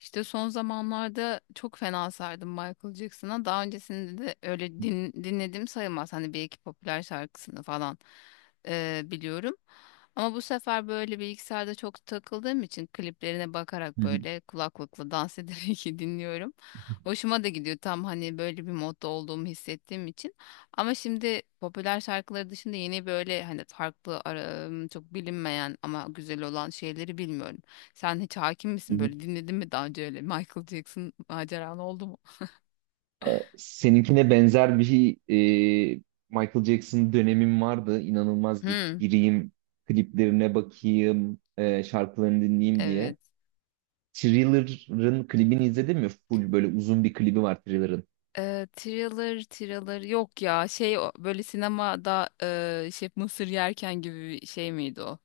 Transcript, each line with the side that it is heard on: left: İşte son zamanlarda çok fena sardım Michael Jackson'a. Daha öncesinde de öyle dinlediğim sayılmaz. Hani bir iki popüler şarkısını falan biliyorum. Ama bu sefer böyle bilgisayarda çok takıldığım için kliplerine bakarak
right: Hı hı.
left: böyle kulaklıkla dans ederek dinliyorum. Hoşuma da gidiyor tam hani böyle bir modda olduğumu hissettiğim için. Ama şimdi popüler şarkıları dışında yeni böyle hani farklı çok bilinmeyen ama güzel olan şeyleri bilmiyorum. Sen hiç hakim
right: Hı
left: misin
right: hı.
left: böyle dinledin mi daha önce öyle Michael Jackson maceran oldu mu?
right: Seninkine benzer bir e, Michael Jackson dönemim vardı. İnanılmaz bir
left: Hmm,
right: gireyim, kliplerine bakayım, şarkılarını dinleyeyim diye.
left: evet.
right: Thriller'ın klibini izledin mi? Full böyle uzun bir klibi var Thriller'ın.
left: Thriller, thriller yok ya şey böyle sinemada şey mısır yerken gibi bir şey miydi o?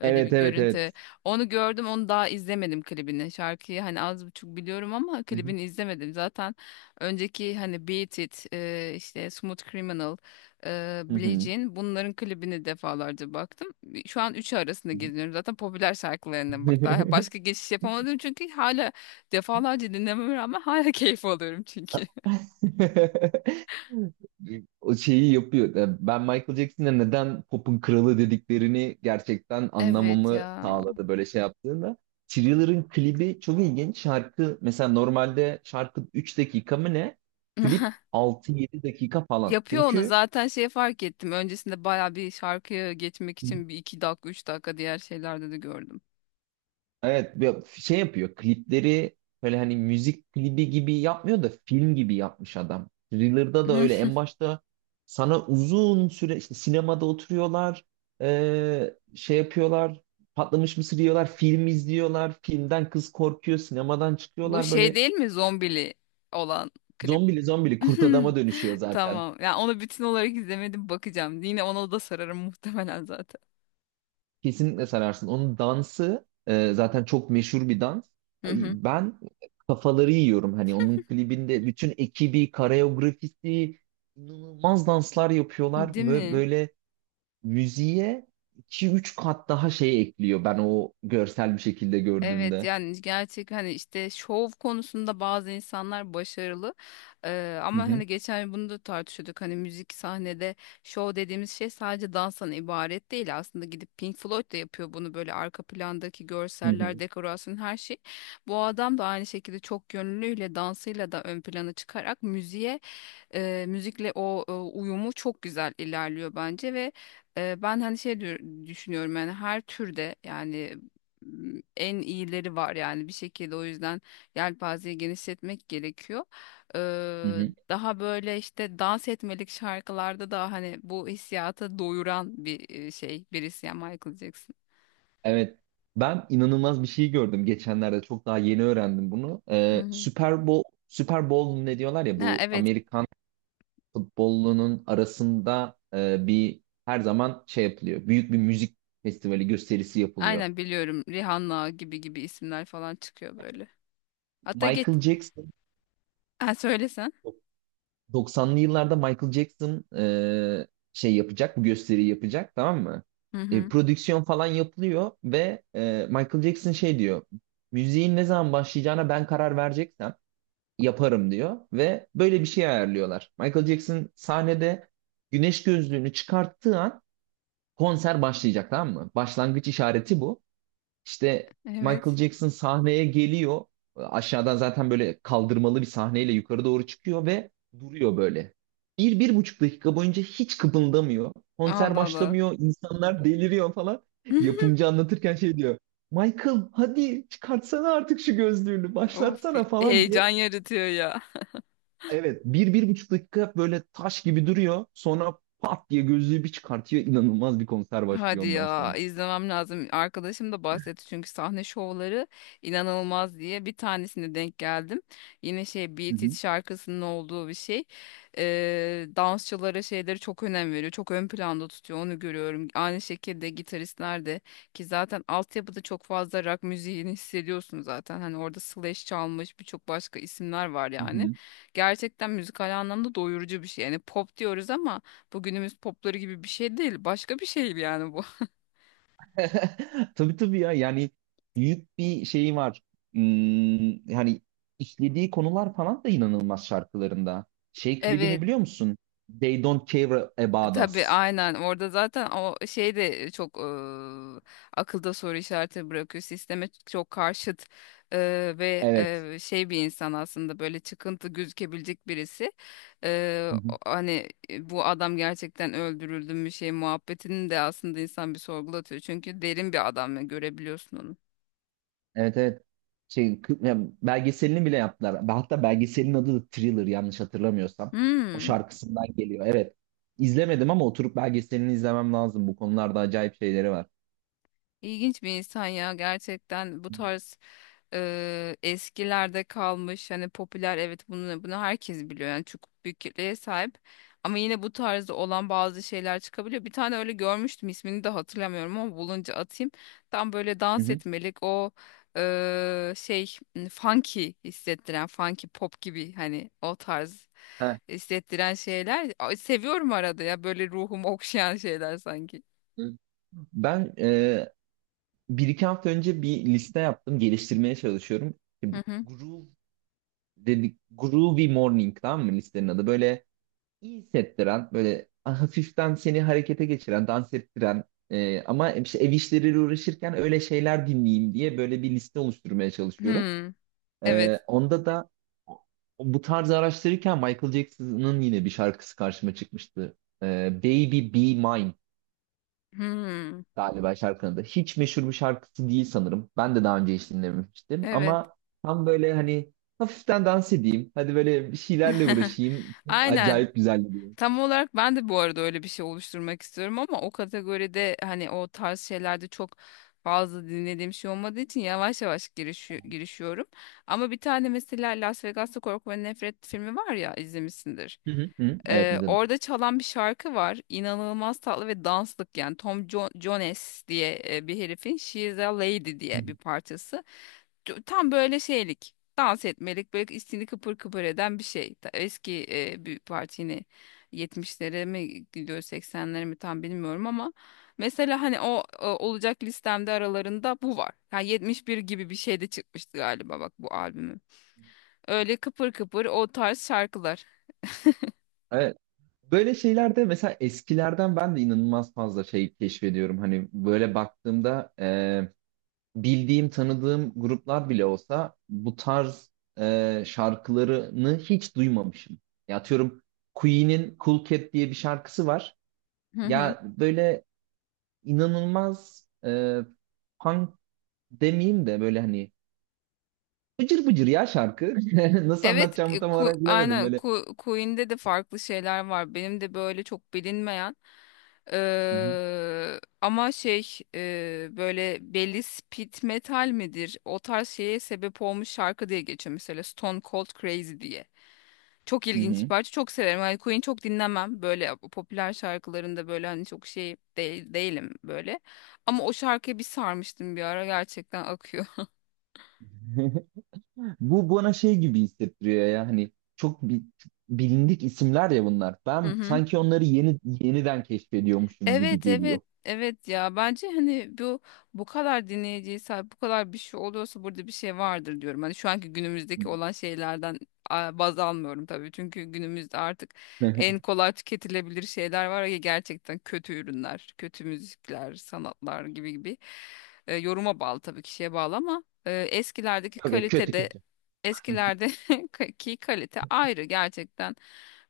left: Öyle bir
right: Evet evet
left: görüntü.
right: evet.
left: Onu gördüm, onu daha izlemedim klibini. Şarkıyı hani az buçuk biliyorum ama
right: Hı hı.
left: klibini izlemedim. Zaten önceki hani Beat It, işte Smooth Criminal, Billie
right: Hı
left: Jean bunların klibini defalarca baktım. Şu an üçü arasında geziniyorum. Zaten popüler şarkılarından
right: hı.
left: bak daha başka geçiş yapamadım çünkü hala defalarca dinlememe rağmen hala keyif alıyorum çünkü.
right: O şeyi yapıyor. Ben Michael Jackson'a neden pop'un kralı dediklerini gerçekten
left: Evet
right: anlamamı
left: ya.
right: sağladı böyle şey yaptığında. Thriller'ın klibi çok ilginç. Şarkı mesela normalde şarkı 3 dakika mı ne? Klip altı yedi dakika falan.
left: Yapıyor onu
right: Çünkü.
left: zaten şey fark ettim. Öncesinde baya bir şarkıya geçmek için bir iki dakika üç dakika diğer şeylerde de gördüm.
right: Evet, şey yapıyor klipleri, böyle hani müzik klibi gibi yapmıyor da film gibi yapmış adam. Thriller'da da
left: Hı.
right: öyle, en başta sana uzun süre işte sinemada oturuyorlar, şey yapıyorlar, patlamış mısır yiyorlar, film izliyorlar, filmden kız korkuyor, sinemadan
left: Bu
right: çıkıyorlar,
left: şey
right: böyle
left: değil mi zombili olan klip?
right: zombili zombili kurt adama dönüşüyor zaten.
left: Tamam. Yani onu bütün olarak izlemedim, bakacağım. Yine ona da sararım muhtemelen zaten.
right: Kesinlikle sararsın. Onun dansı zaten çok meşhur bir dans.
left: Hı
right: Ay,
left: hı.
right: ben kafaları yiyorum. Hani onun klibinde bütün ekibi, koreografisi, inanılmaz danslar yapıyorlar
left: Değil
right: ve
left: mi?
right: böyle müziğe iki üç kat daha şey ekliyor, ben o görsel bir şekilde
left: Evet
right: gördüğümde.
left: yani gerçek hani işte şov konusunda bazı insanlar başarılı.
right: Hı
left: Ama
right: hı,
left: hani geçen gün bunu da tartışıyorduk, hani müzik sahnede şov dediğimiz şey sadece danstan ibaret değil aslında, gidip Pink Floyd da yapıyor bunu, böyle arka plandaki
right: hı
left: görseller,
right: hı,
left: dekorasyon, her şey, bu adam da aynı şekilde çok yönlüyle dansıyla da ön plana çıkarak müziğe müzikle o uyumu çok güzel ilerliyor bence. Ve ben hani şey düşünüyorum yani her türde yani en iyileri var yani bir şekilde, o yüzden yelpazeyi genişletmek gerekiyor.
right: hı
left: Eee,
right: hı.
left: Daha böyle işte dans etmelik şarkılarda da hani bu hissiyata doyuran bir şey birisi yani Michael Jackson.
right: Evet. Ben inanılmaz bir şey gördüm geçenlerde. Çok daha yeni öğrendim bunu.
left: Hı hı.
right: Super Bowl, Super Bowl ne diyorlar ya,
left: Ha,
right: bu
left: evet
right: Amerikan futbolunun arasında bir her zaman şey yapılıyor. Büyük bir müzik festivali gösterisi yapılıyor.
left: aynen biliyorum, Rihanna gibi gibi isimler falan çıkıyor böyle. Hatta geç,
right: Michael Jackson
left: ha, söylesen.
right: 90'lı yıllarda Michael Jackson şey yapacak, bu gösteriyi yapacak, tamam mı?
left: Hı hı.
right: Prodüksiyon falan yapılıyor ve Michael Jackson şey diyor. Müziğin ne zaman başlayacağına ben karar vereceksem yaparım diyor ve böyle bir şey ayarlıyorlar. Michael Jackson sahnede güneş gözlüğünü çıkarttığı an konser başlayacak, tamam mı? Başlangıç işareti bu. İşte Michael
left: Evet.
right: Jackson sahneye geliyor. Aşağıdan zaten böyle kaldırmalı bir sahneyle yukarı doğru çıkıyor ve duruyor böyle. Bir, 1,5 dakika boyunca hiç kıpıldamıyor. Konser
left: Allah Allah.
right: başlamıyor, insanlar deliriyor falan. Yapımcı anlatırken şey diyor. Michael, hadi çıkartsana artık şu gözlüğünü,
left: Of,
right: başlatsana falan diye.
left: heyecan yaratıyor ya.
right: Evet, bir, 1,5 dakika böyle taş gibi duruyor. Sonra pat diye gözlüğü bir çıkartıyor. İnanılmaz bir konser başlıyor
left: Hadi
right: ondan
left: ya
right: sonra.
left: izlemem lazım. Arkadaşım da bahsetti çünkü sahne şovları inanılmaz diye, bir tanesine denk geldim. Yine şey
right: Hı
left: Beat It
right: hı.
left: şarkısının olduğu bir şey. Dansçılara şeyleri çok önem veriyor. Çok ön planda tutuyor, onu görüyorum. Aynı şekilde gitaristler de, ki zaten altyapıda çok fazla rock müziğini hissediyorsun zaten. Hani orada Slash çalmış, birçok başka isimler var
right: Hı
left: yani.
right: hı.
left: Gerçekten müzikal anlamda doyurucu bir şey. Yani pop diyoruz ama bu günümüz popları gibi bir şey değil. Başka bir şey yani bu.
right: Tabii tabii ya, yani büyük bir şey var. Hmm, yani işlediği konular falan da inanılmaz şarkılarında. Şey klibini
left: Evet.
right: biliyor musun? They Don't Care About
left: Tabii
right: Us.
left: aynen, orada zaten o şey de çok akılda soru işareti bırakıyor. Sisteme çok karşıt ve
right: Evet.
left: şey bir insan aslında, böyle çıkıntı gözükebilecek birisi.
right: Hı hı.
left: Hani bu adam gerçekten öldürüldü mü, şey muhabbetini de aslında insan bir sorgulatıyor. Çünkü derin bir adam ve görebiliyorsun onu.
right: Evet evet. Yani belgeselini bile yaptılar. Hatta belgeselin adı da Thriller, yanlış hatırlamıyorsam. O
left: Hmm.
right: şarkısından geliyor. Evet. İzlemedim ama oturup belgeselini izlemem lazım. Bu konularda acayip şeyleri var.
left: İlginç bir insan ya gerçekten, bu tarz eskilerde kalmış hani popüler, evet, bunu bunu herkes biliyor yani çok büyük kitleye sahip, ama yine bu tarzda olan bazı şeyler çıkabiliyor. Bir tane öyle görmüştüm, ismini de hatırlamıyorum ama bulunca atayım. Tam böyle
right: Hı
left: dans
right: hı.
left: etmelik o şey funky hissettiren, funky pop gibi, hani o tarz
right: Heh.
left: hissettiren şeyler. Ay, seviyorum arada ya, böyle ruhumu okşayan şeyler sanki.
right: Ben bir iki hafta önce bir liste yaptım. Geliştirmeye çalışıyorum. İşte
left: Hı
right: bu
left: hı.
right: groove dedik. Groovy Morning, tamam mı listenin adı? Böyle iyi hissettiren, böyle hafiften seni harekete geçiren, dans ettiren, ama işte ev işleriyle uğraşırken öyle şeyler dinleyeyim diye böyle bir liste oluşturmaya çalışıyorum.
left: Hmm, evet.
right: Onda da bu tarz araştırırken Michael Jackson'ın yine bir şarkısı karşıma çıkmıştı. Baby Be Mine
left: Hmm,
right: galiba şarkının adı. Hiç meşhur bir şarkısı değil sanırım. Ben de daha önce hiç dinlememiştim
left: evet.
right: ama tam böyle hani hafiften dans edeyim. Hadi böyle bir şeylerle uğraşayım.
left: Aynen.
right: Acayip güzel gidiyor.
left: Tam olarak ben de bu arada öyle bir şey oluşturmak istiyorum ama o kategoride hani o tarz şeylerde çok fazla dinlediğim şey olmadığı için yavaş yavaş girişiyorum. Ama bir tane mesela Las Vegas'ta Korku ve Nefret filmi var ya, izlemişsindir.
right: Hı hı. Hı, evet izledim.
left: Orada çalan bir şarkı var. İnanılmaz tatlı ve danslık yani, Tom Jones diye bir herifin She is a Lady
right: Hı hı.
left: diye bir parçası. Tam böyle şeylik, dans etmelik, böyle içini kıpır kıpır eden bir şey. Eski bir parti, yine 70'lere mi gidiyor 80'lere mi tam bilmiyorum ama mesela hani olacak listemde aralarında bu var. Yani 71 gibi bir şey de çıkmıştı galiba bak bu albümü. Öyle kıpır kıpır o tarz şarkılar.
right: Evet. Böyle şeylerde mesela eskilerden ben de inanılmaz fazla şey keşfediyorum. Hani böyle baktığımda bildiğim, tanıdığım gruplar bile olsa bu tarz şarkılarını hiç duymamışım. Ya atıyorum, Queen'in Cool Cat diye bir şarkısı var.
left: Hı hı.
right: Ya böyle inanılmaz, punk demeyeyim de böyle hani bıcır bıcır ya şarkı. Nasıl
left: Evet,
right: anlatacağımı tam olarak bilemedim böyle.
left: Queen'de de farklı şeyler var. Benim de böyle çok bilinmeyen
right: Hı hı.
left: Ama şey böyle belli, speed metal midir? O tarz şeye sebep olmuş şarkı diye geçiyor mesela, Stone Cold Crazy diye. Çok ilginç bir
right: Hı
left: parça. Çok severim. Hani Queen çok dinlemem. Böyle popüler şarkılarında böyle hani çok şey değil, değilim böyle. Ama o şarkıya bir sarmıştım bir ara. Gerçekten akıyor.
right: hı. Bu bana şey gibi hissettiriyor ya, hani bilindik isimler ya bunlar.
left: Hı
right: Ben
left: hı.
right: sanki onları yeni yeniden keşfediyormuşum gibi
left: Evet evet
right: geliyor.
left: evet ya, bence hani bu kadar dinleyiciye sahip bu kadar bir şey oluyorsa burada bir şey vardır diyorum. Hani şu anki günümüzdeki olan şeylerden baz almıyorum tabii. Çünkü günümüzde artık en kolay tüketilebilir şeyler var ya, gerçekten kötü ürünler, kötü müzikler, sanatlar gibi gibi. Yoruma bağlı tabii, kişiye bağlı ama eskilerdeki
right: Yok yok, kötü
left: kalitede
right: kötü.
left: eskilerde ki kalite ayrı, gerçekten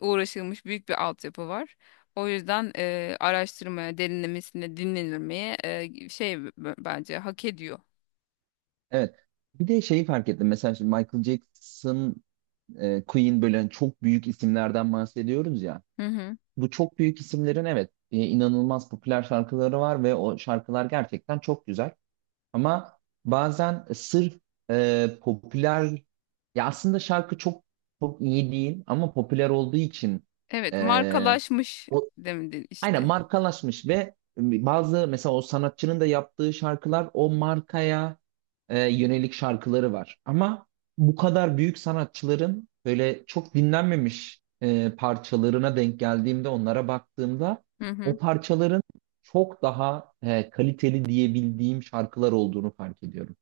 left: uğraşılmış, büyük bir altyapı var. O yüzden araştırmaya, derinlemesine dinlenilmeye şey bence hak ediyor.
right: Evet. Bir de şeyi fark ettim. Mesela şimdi Michael Jackson, Queen, böyle hani çok büyük isimlerden bahsediyoruz ya.
left: Hı hı.
right: Bu çok büyük isimlerin, evet, inanılmaz popüler şarkıları var ve o şarkılar gerçekten çok güzel. Ama bazen sırf popüler, ya aslında şarkı çok çok iyi değil ama popüler olduğu için
left: Evet,
right: e,
left: markalaşmış
right: o,
left: demedin
right: aynen
left: işte.
right: markalaşmış ve bazı, mesela o sanatçının da yaptığı şarkılar o markaya yönelik şarkıları var. Ama bu kadar büyük sanatçıların böyle çok dinlenmemiş parçalarına denk geldiğimde, onlara baktığımda
left: Hı
right: o
left: hı.
right: parçaların çok daha kaliteli diyebildiğim şarkılar olduğunu fark ediyorum.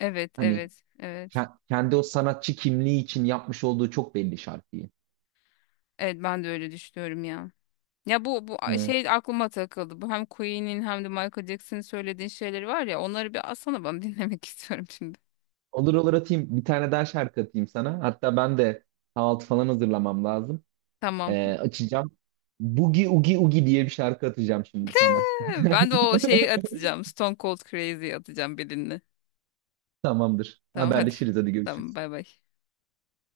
left: Evet,
right: Hani
left: evet, evet.
right: kendi o sanatçı kimliği için yapmış olduğu çok belli şarkıyı.
left: Evet, ben de öyle düşünüyorum ya. Ya bu şey aklıma takıldı. Bu hem Queen'in hem de Michael Jackson'ın söylediğin şeyleri var ya. Onları bir alsana, ben dinlemek istiyorum şimdi.
right: Olur olur, atayım. Bir tane daha şarkı atayım sana. Hatta ben de kahvaltı falan hazırlamam lazım.
left: Tamam.
right: Açacağım. Boogie Oogie Oogie diye bir şarkı atacağım şimdi sana.
left: Ben de o şeyi atacağım. Stone Cold Crazy atacağım birini.
right: Tamamdır.
left: Tamam hadi.
right: Haberleşiriz. Hadi
left: Tamam
right: görüşürüz.
left: bay bay.